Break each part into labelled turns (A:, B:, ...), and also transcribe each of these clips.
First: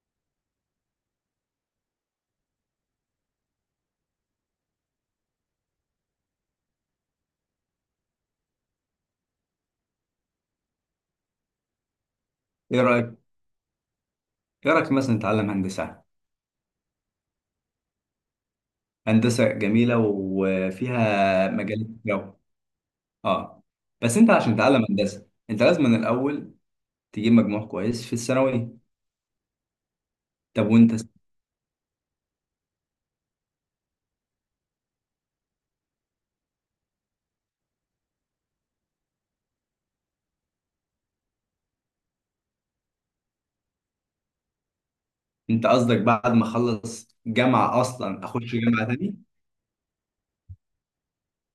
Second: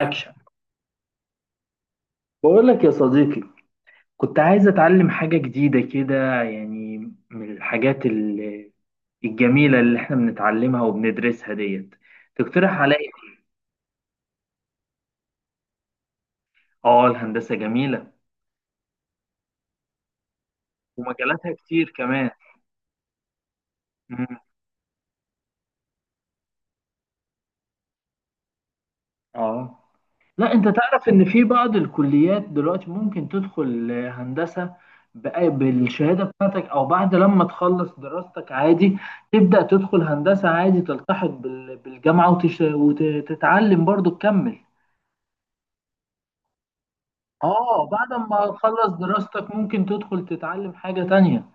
A: اكشن. بقول لك يا صديقي، كنت عايز اتعلم حاجة جديدة كده يعني. من الحاجات الجميلة اللي احنا بنتعلمها وبندرسها ديت. تقترح
B: ايه
A: عليا؟
B: رايك ايه رايك مثلا نتعلم هندسه؟
A: اه، الهندسة جميلة
B: هندسه جميله وفيها
A: ومجالاتها
B: مجالات
A: كتير كمان.
B: جو. اه. بس
A: مم.
B: انت عشان تتعلم هندسه انت لازم من الاول تجيب مجموع كويس في الثانوي.
A: اه، لا
B: طب
A: انت
B: وانت
A: تعرف ان في بعض الكليات دلوقتي ممكن تدخل هندسة بالشهادة بتاعتك او بعد لما تخلص دراستك عادي. تبدأ تدخل هندسة عادي، تلتحق بالجامعة وتتعلم برضو تكمل.
B: انت قصدك بعد ما اخلص جامعه
A: اه، بعد
B: اصلا
A: ما
B: اخش جامعه
A: تخلص
B: تاني؟
A: دراستك ممكن تدخل تتعلم حاجة تانية.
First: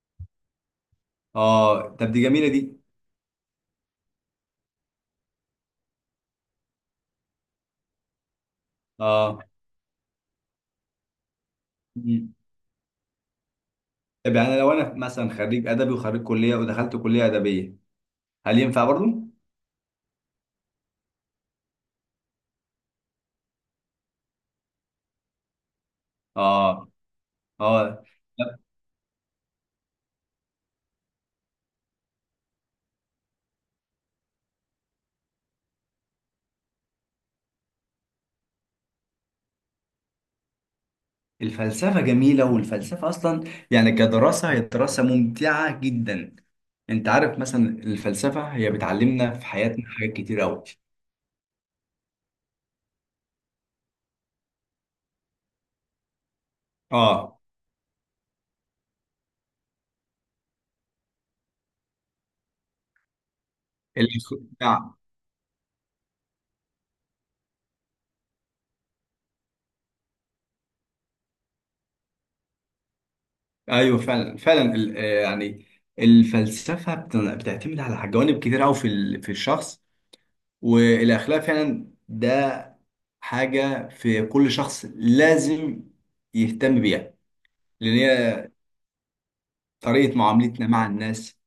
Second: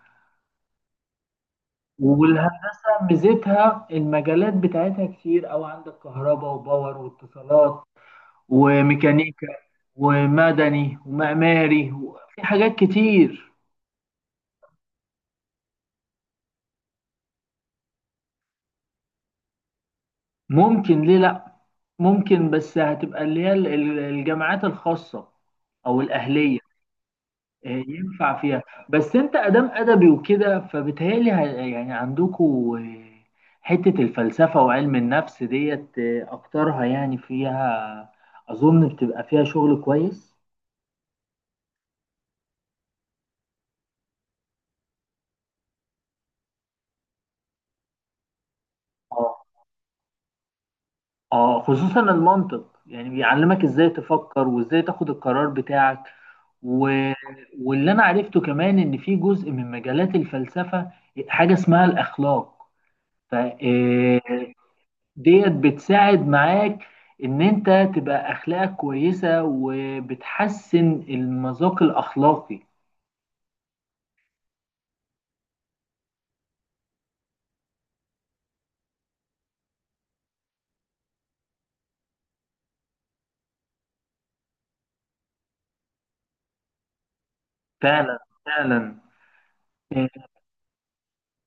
B: اه، طب دي جميله دي.
A: والهندسة ميزتها المجالات بتاعتها كتير، أو عندك كهرباء وباور واتصالات
B: اه.
A: وميكانيكا ومدني ومعماري.
B: مم.
A: في حاجات كتير.
B: طب يعني لو انا مثلا خريج ادبي وخريج كليه ودخلت كليه ادبيه، هل ينفع برضو؟
A: ممكن، ليه لأ؟ ممكن، بس هتبقى اللي هي الجامعات الخاصة أو الأهلية.
B: اه اه.
A: ينفع فيها. بس انت ادام ادبي وكده، فبتهيألي يعني عندكوا حتة الفلسفة وعلم النفس ديت، اكترها يعني فيها اظن بتبقى فيها شغل كويس.
B: الفلسفة جميلة، والفلسفة أصلا يعني كدراسة هي دراسة ممتعة جدا. أنت عارف مثلا الفلسفة هي بتعلمنا
A: اه.
B: في حياتنا حاجات كتير أوي.
A: اه، خصوصا المنطق، يعني بيعلمك ازاي تفكر وازاي تاخد القرار بتاعك و...
B: آه
A: واللي انا عرفته كمان ان في جزء من مجالات الفلسفة حاجة اسمها الاخلاق. ف آه،
B: نعم.
A: ديت بتساعد معاك ان انت تبقى اخلاقك كويسة، وبتحسن المذاق الاخلاقي.
B: أيوه فعلا فعلا، يعني الفلسفة بتعتمد على جوانب كتير أوي في الشخص. والأخلاق فعلا، ده حاجة في كل شخص لازم يهتم بيها، لأن
A: فعلا،
B: هي
A: فعلا.
B: طريقة معاملتنا مع الناس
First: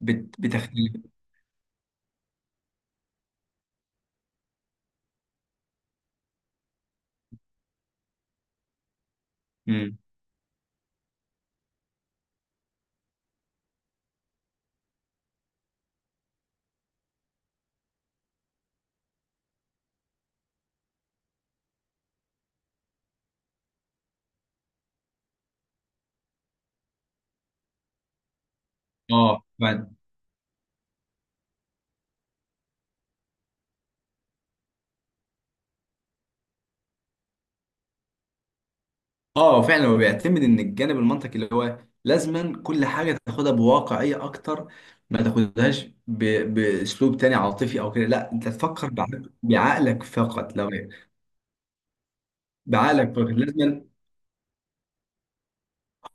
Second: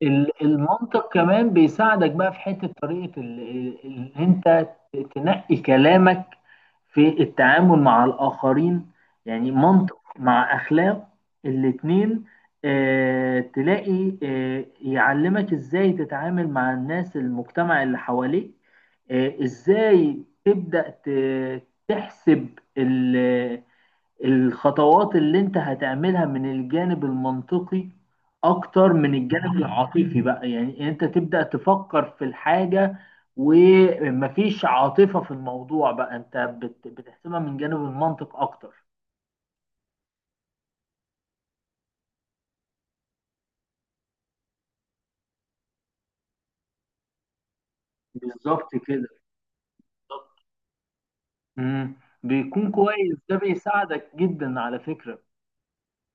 B: بتختلف.
A: المنطق كمان بيساعدك بقى في حتة طريقة اللي انت تنقي كلامك في التعامل مع الآخرين. يعني منطق
B: مم.
A: مع أخلاق الاتنين، تلاقي يعلمك ازاي تتعامل مع الناس، المجتمع اللي حواليك. ازاي تبدأ تحسب ال- الخطوات اللي انت هتعملها من الجانب المنطقي اكتر من
B: اه
A: الجانب العاطفي، بقى يعني انت تبدأ تفكر في الحاجة ومفيش عاطفة في الموضوع، بقى انت بتحسبها من جانب المنطق اكتر.
B: اه فعلا، هو بيعتمد ان الجانب المنطقي اللي هو لازما كل حاجه تاخدها بواقعيه اكتر، ما تاخدهاش باسلوب تاني عاطفي او كده، لا انت
A: بالظبط
B: تفكر
A: كده،
B: بعقلك
A: بالظبط.
B: فقط لو
A: مم. بيكون
B: بعقلك
A: كويس،
B: فقط
A: ده
B: لازما.
A: بيساعدك جدا على فكرة.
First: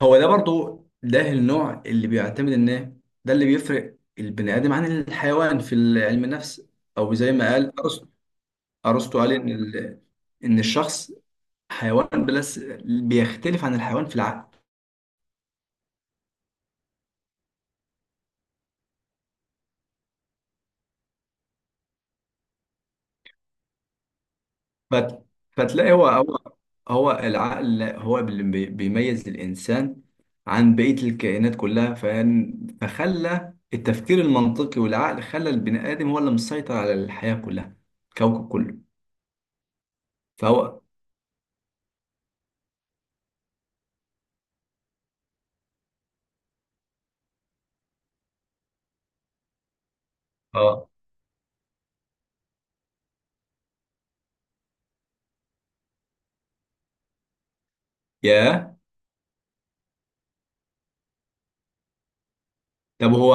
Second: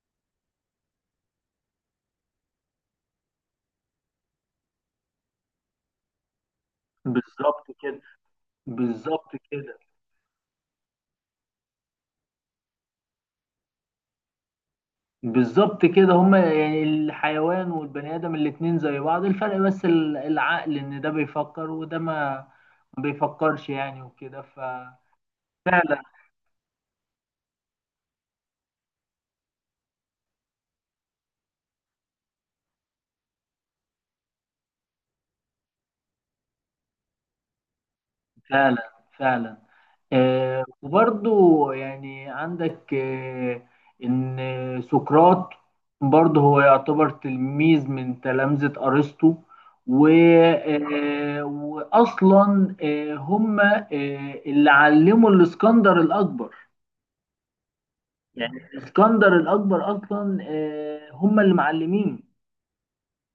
B: هو ده برضو، ده النوع اللي بيعتمد ان إيه؟ ده اللي بيفرق البني ادم عن الحيوان في علم النفس، او زي ما
A: بالظبط
B: قال
A: كده،
B: ارسطو. ارسطو قال
A: بالظبط
B: ان
A: كده.
B: ان الشخص حيوان، بس بيختلف عن الحيوان في العقل.
A: بالظبط كده، هما يعني الحيوان والبني آدم الاتنين زي بعض، الفرق بس العقل، إن ده بيفكر وده ما بيفكرش يعني وكده، ففعلا.
B: فت... فتلاقي هو العقل هو اللي بيميز الإنسان عن بقية الكائنات كلها، فخلى التفكير المنطقي والعقل خلى البني آدم هو اللي مسيطر على الحياة كلها، الكوكب كله.
A: فعلا، فعلا.
B: فهو
A: وبرضو يعني عندك إن سقراط برضه هو يعتبر تلميذ من تلامذة أرسطو، و
B: اه
A: آه وأصلا هما اللي علموا الإسكندر الأكبر. يعني
B: يا
A: اسكندر الاكبر اصلا هم اللي معلمين.
B: طب هو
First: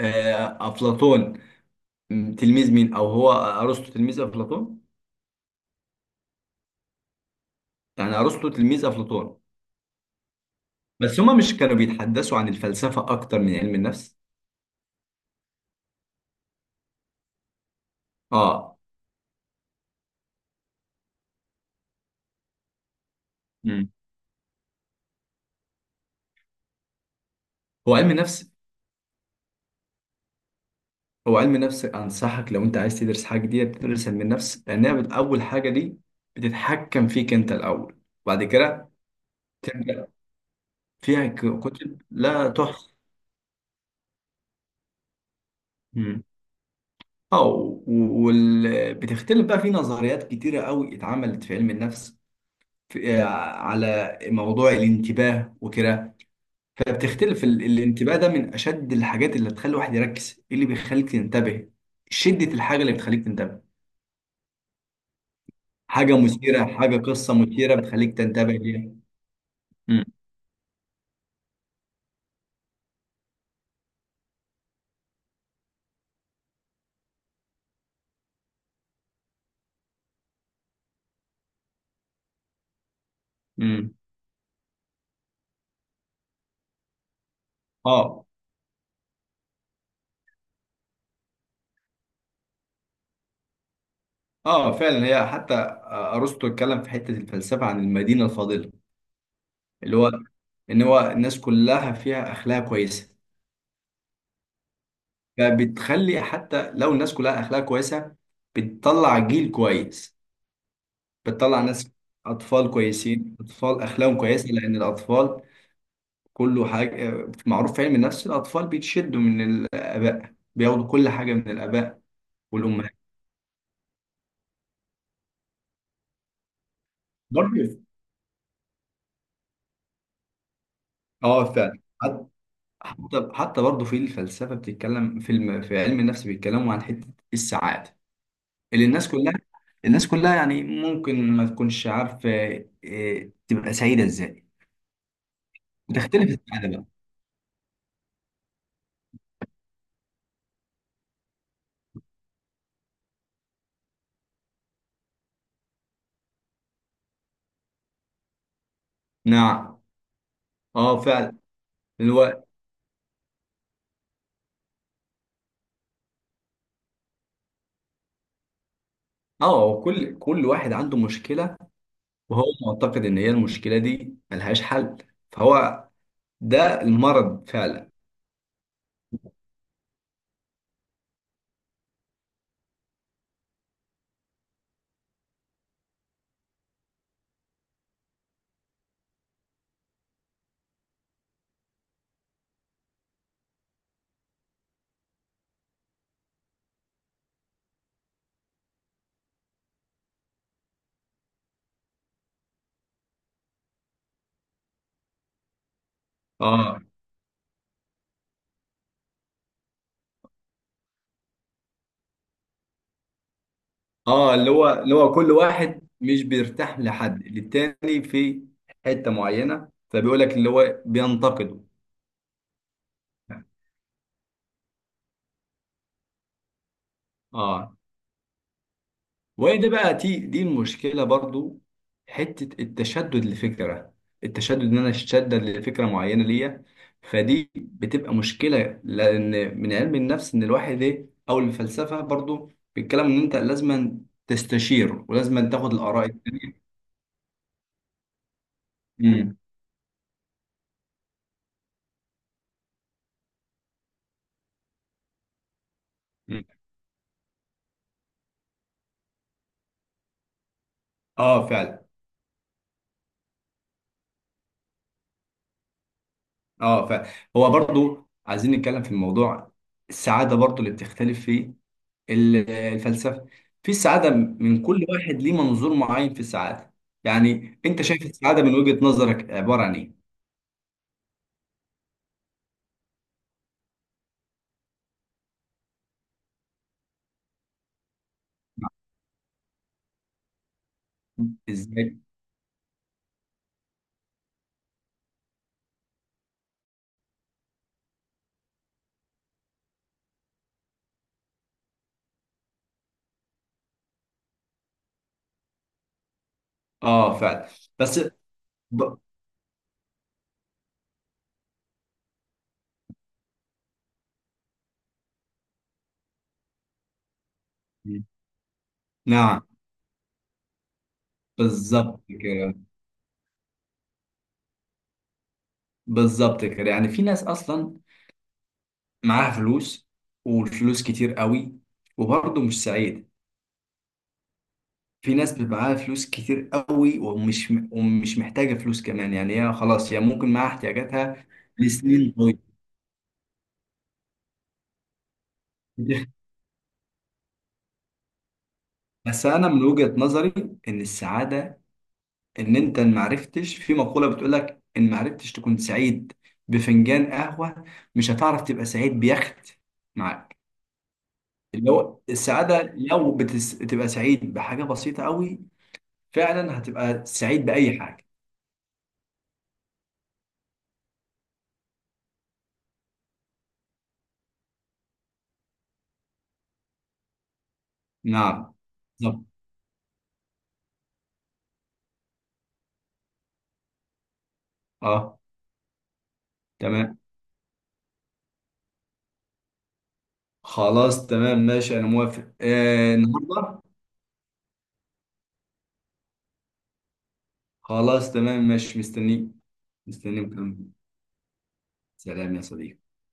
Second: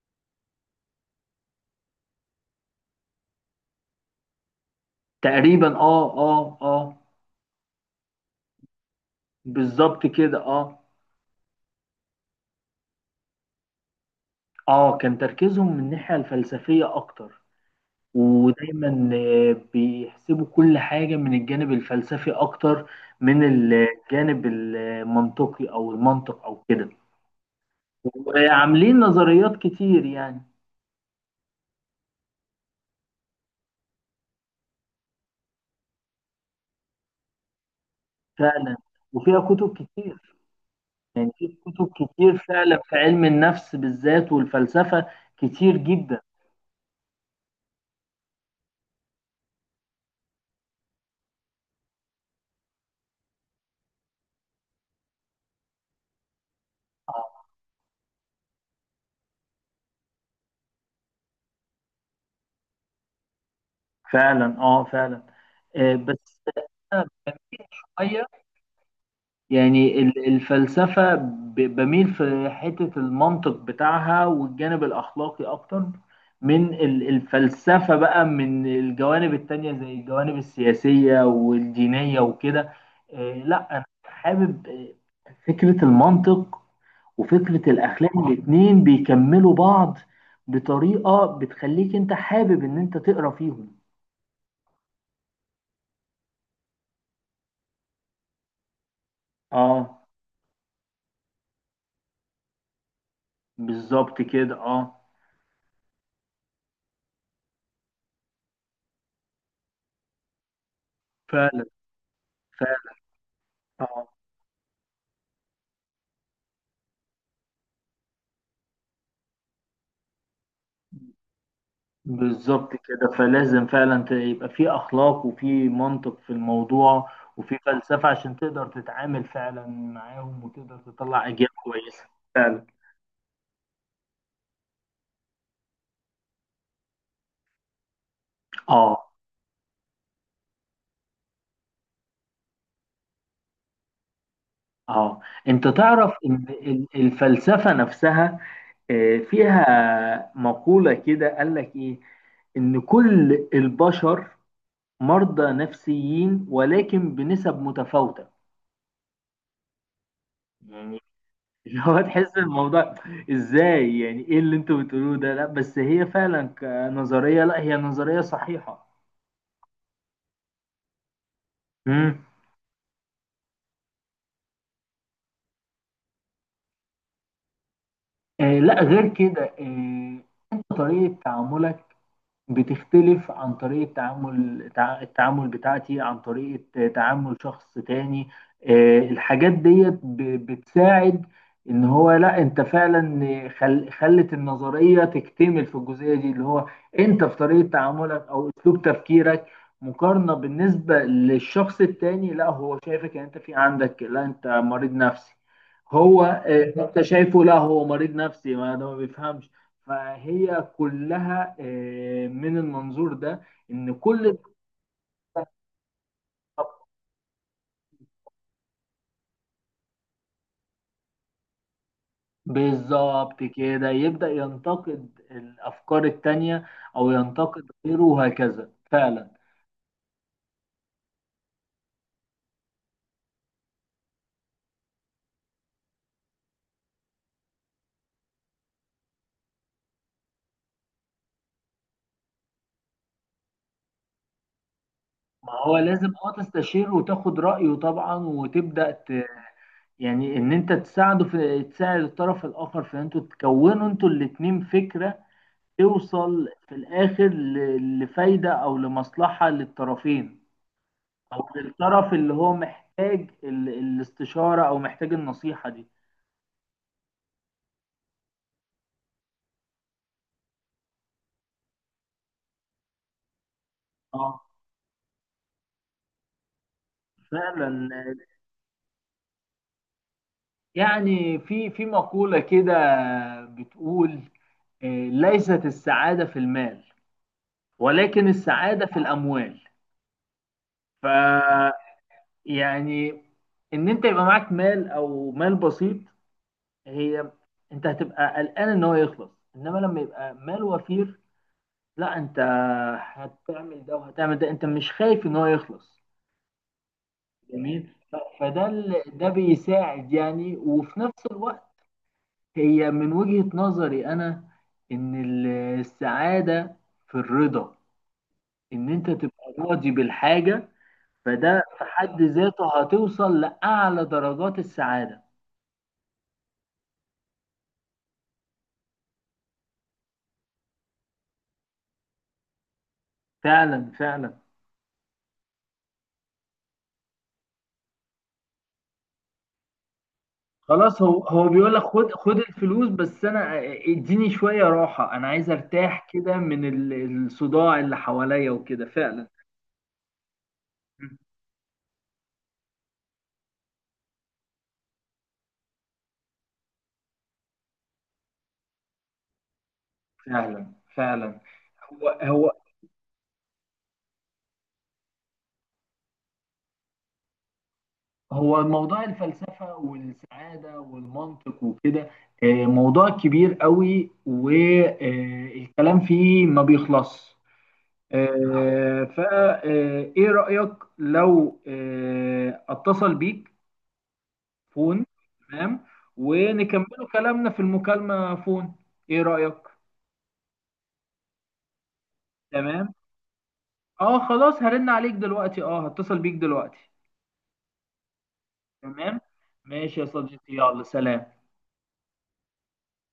B: أفلاطون. تلميذ مين؟ أو هو أرسطو تلميذ أفلاطون؟
A: تقريبا، اه، اه، اه.
B: يعني أرسطو تلميذ أفلاطون.
A: بالظبط كده، اه.
B: بس هما مش كانوا بيتحدثوا عن الفلسفة أكتر من علم النفس؟
A: اه، كان تركيزهم من الناحيه الفلسفيه اكتر،
B: اه.
A: ودايما بيحسبوا كل حاجه من الجانب الفلسفي اكتر من
B: مم.
A: الجانب المنطقي، او المنطق او كده.
B: هو علم النفس
A: وعاملين نظريات كتير يعني.
B: هو علم النفس أنصحك، لو أنت عايز تدرس حاجة جديدة تدرس علم النفس، لأنها أول حاجة دي بتتحكم فيك أنت الأول، وبعد
A: فعلا،
B: كده
A: وفيها كتب
B: تبدأ
A: كتير.
B: فيها
A: يعني في كتب
B: كتب
A: كتير
B: لا
A: فعلا
B: تحصى.
A: في علم النفس بالذات، والفلسفه كتير جدا.
B: مم. بتختلف بقى في نظريات كتيرة قوي اتعملت في علم النفس، في... آه، على موضوع الانتباه وكده. فبتختلف الانتباه، ده من أشد الحاجات اللي تخلي الواحد يركز. إيه اللي بيخليك تنتبه؟ شدة الحاجة اللي بتخليك تنتبه.
A: فعلا، اه، فعلا. بس
B: حاجة قصة مثيرة بتخليك
A: شوية،
B: تنتبه ليها.
A: يعني
B: مم.
A: الفلسفة بميل في حتة المنطق بتاعها والجانب الأخلاقي أكتر من الفلسفة بقى، من الجوانب التانية زي الجوانب السياسية والدينية وكده. لا، أنا
B: مم.
A: حابب فكرة المنطق وفكرة الأخلاق
B: اه
A: الاتنين بيكملوا بعض بطريقة بتخليك أنت حابب إن أنت تقرأ فيهم.
B: اه فعلا. هي حتى ارسطو اتكلم في حته الفلسفه عن المدينه الفاضله، اللي
A: اه،
B: هو ان هو الناس كلها فيها اخلاق كويسه.
A: بالظبط كده. اه،
B: فبتخلي حتى لو الناس كلها اخلاق كويسه، بتطلع جيل كويس، بتطلع
A: فعلا،
B: ناس، اطفال
A: فعلا.
B: كويسين، اطفال
A: اه،
B: اخلاقهم كويسه، لان الاطفال كله حاجه، معروف في علم النفس الاطفال بيتشدوا من الاباء، بياخدوا كل حاجه من الاباء
A: بالظبط
B: والامهات
A: كده، فلازم فعلا يبقى في اخلاق وفي منطق في الموضوع، وفي
B: برضه.
A: فلسفة عشان تقدر تتعامل فعلا معاهم وتقدر تطلع
B: اه
A: اجيال
B: فعلا.
A: كويسة. فعلا.
B: حتى برضه في الفلسفه بتتكلم، في علم النفس بيتكلموا عن حته السعاده، اللي الناس
A: اه.
B: كلها الناس كلها يعني ممكن ما تكونش عارفه إيه، تبقى سعيده ازاي.
A: اه، انت تعرف
B: وتختلف
A: ان
B: السعاده بقى.
A: الفلسفة نفسها فيها مقولة كده، قال لك ايه؟ ان كل البشر مرضى نفسيين ولكن بنسب متفاوتة.
B: نعم.
A: يعني
B: اه فعلا.
A: اللي هو تحس
B: الوقت.
A: الموضوع ازاي، يعني ايه اللي انتوا بتقولوه ده؟ لا بس هي فعلا كنظرية، لا هي نظرية صحيحة.
B: اه، هو كل واحد عنده مشكله،
A: امم.
B: وهو معتقد ان هي المشكله دي ملهاش حل، فهو ده المرض فعلا.
A: لا، غير كده. انت طريقة تعاملك بتختلف عن طريقة تعامل التعامل بتاعتي، عن طريقة تعامل شخص تاني. الحاجات ديت بتساعد ان هو، لا انت فعلا خلت النظرية تكتمل في الجزئية دي، اللي هو انت في طريقة تعاملك او اسلوب تفكيرك مقارنة بالنسبة للشخص التاني، لا هو شايفك ان انت في عندك، لا انت مريض نفسي، هو
B: اه.
A: انت شايفه، لا هو مريض نفسي، ما ده ما بيفهمش. فهي كلها من المنظور ده ان
B: اه
A: كل.
B: اللي هو كل واحد مش بيرتاح لحد للتاني في حته معينه، فبيقول لك اللي هو بينتقده.
A: بالظبط كده، يبدأ ينتقد الأفكار التانية أو ينتقد
B: اه.
A: غيره وهكذا، فعلا.
B: وهي ده بقى، دي المشكله برضو، حته التشدد لفكره، التشدد ان انا اتشدد لفكره معينه ليا. فدي بتبقى مشكله، لان من علم النفس ان الواحد ايه، او الفلسفه برضو بيتكلم ان انت لازم تستشير ولازم
A: ما
B: تاخد
A: هو
B: الاراء
A: لازم
B: التانيه.
A: تستشير وتاخد رأيه طبعا،
B: امم
A: يعني إن أنت تساعده في، تساعد الطرف الآخر في إن أنتوا تكونوا أنتوا الاتنين فكرة،
B: أمم.
A: توصل في الآخر لفايدة أو لمصلحة للطرفين،
B: اه
A: او
B: فعلا.
A: للطرف اللي هو محتاج الاستشارة او محتاج النصيحة دي.
B: اه، فهو برضو عايزين نتكلم في الموضوع، السعاده برضو اللي بتختلف في الفلسفه، في السعاده
A: اه،
B: من كل واحد ليه منظور معين في السعاده. يعني انت
A: فعلا.
B: شايف السعاده من وجهه نظرك عباره عن ايه؟
A: يعني في مقولة كده بتقول ليست السعادة في المال، ولكن السعادة في الأموال. ف
B: ازاي؟
A: يعني إن أنت يبقى معاك مال أو مال بسيط، هي أنت هتبقى قلقان إن هو يخلص. إنما لما يبقى مال وفير، لا أنت هتعمل ده وهتعمل ده، أنت مش خايف إن هو يخلص.
B: اه فعلا.
A: جميل.
B: بس
A: فده
B: ب...
A: ده بيساعد يعني، وفي نفس الوقت هي من وجهة نظري انا ان السعادة في الرضا، ان انت
B: نعم.
A: تبقى راضي بالحاجة. فده في
B: بالظبط
A: حد
B: كده،
A: ذاته هتوصل لأعلى درجات السعادة.
B: بالظبط كده، يعني في ناس اصلا معاها فلوس، والفلوس كتير قوي، وبرضه مش سعيد.
A: فعلا، فعلا.
B: في ناس بيبقى معاها فلوس كتير قوي، ومش محتاجة فلوس كمان، يعني هي خلاص، هي ممكن معاها
A: خلاص، هو
B: احتياجاتها
A: هو بيقول لك خد
B: لسنين
A: خد
B: طويلة.
A: الفلوس، بس انا اديني شوية راحة، انا عايز ارتاح كده من الصداع اللي حواليا وكده،
B: بس
A: فعلا.
B: أنا من وجهة نظري، إن السعادة، إن أنت ما عرفتش، في مقولة بتقولك إن ما عرفتش تكون سعيد بفنجان قهوة، مش هتعرف تبقى سعيد بيخت معاك.
A: فعلا، فعلا.
B: اللي هو
A: هو هو
B: السعادة، لو بتبقى سعيد بحاجة بسيطة قوي، فعلا هتبقى سعيد بأي حاجة.
A: هو موضوع الفلسفة والسعادة والمنطق وكده، موضوع كبير قوي والكلام فيه ما بيخلص.
B: نعم، بالظبط.
A: فإيه رأيك، لو أتصل بيك فون؟
B: اه
A: تمام.
B: تمام.
A: ونكملوا كلامنا في المكالمة فون. إيه رأيك؟
B: خلاص تمام ماشي، انا موافق،
A: تمام.
B: النهارده.
A: اه، خلاص هرن عليك دلوقتي، اه هتصل بيك دلوقتي.
B: خلاص تمام ماشي،
A: تمام.
B: مستنيك.
A: ماشي يا
B: مستنيك.
A: صديقي، يلا سلام.
B: سلام يا صديقي.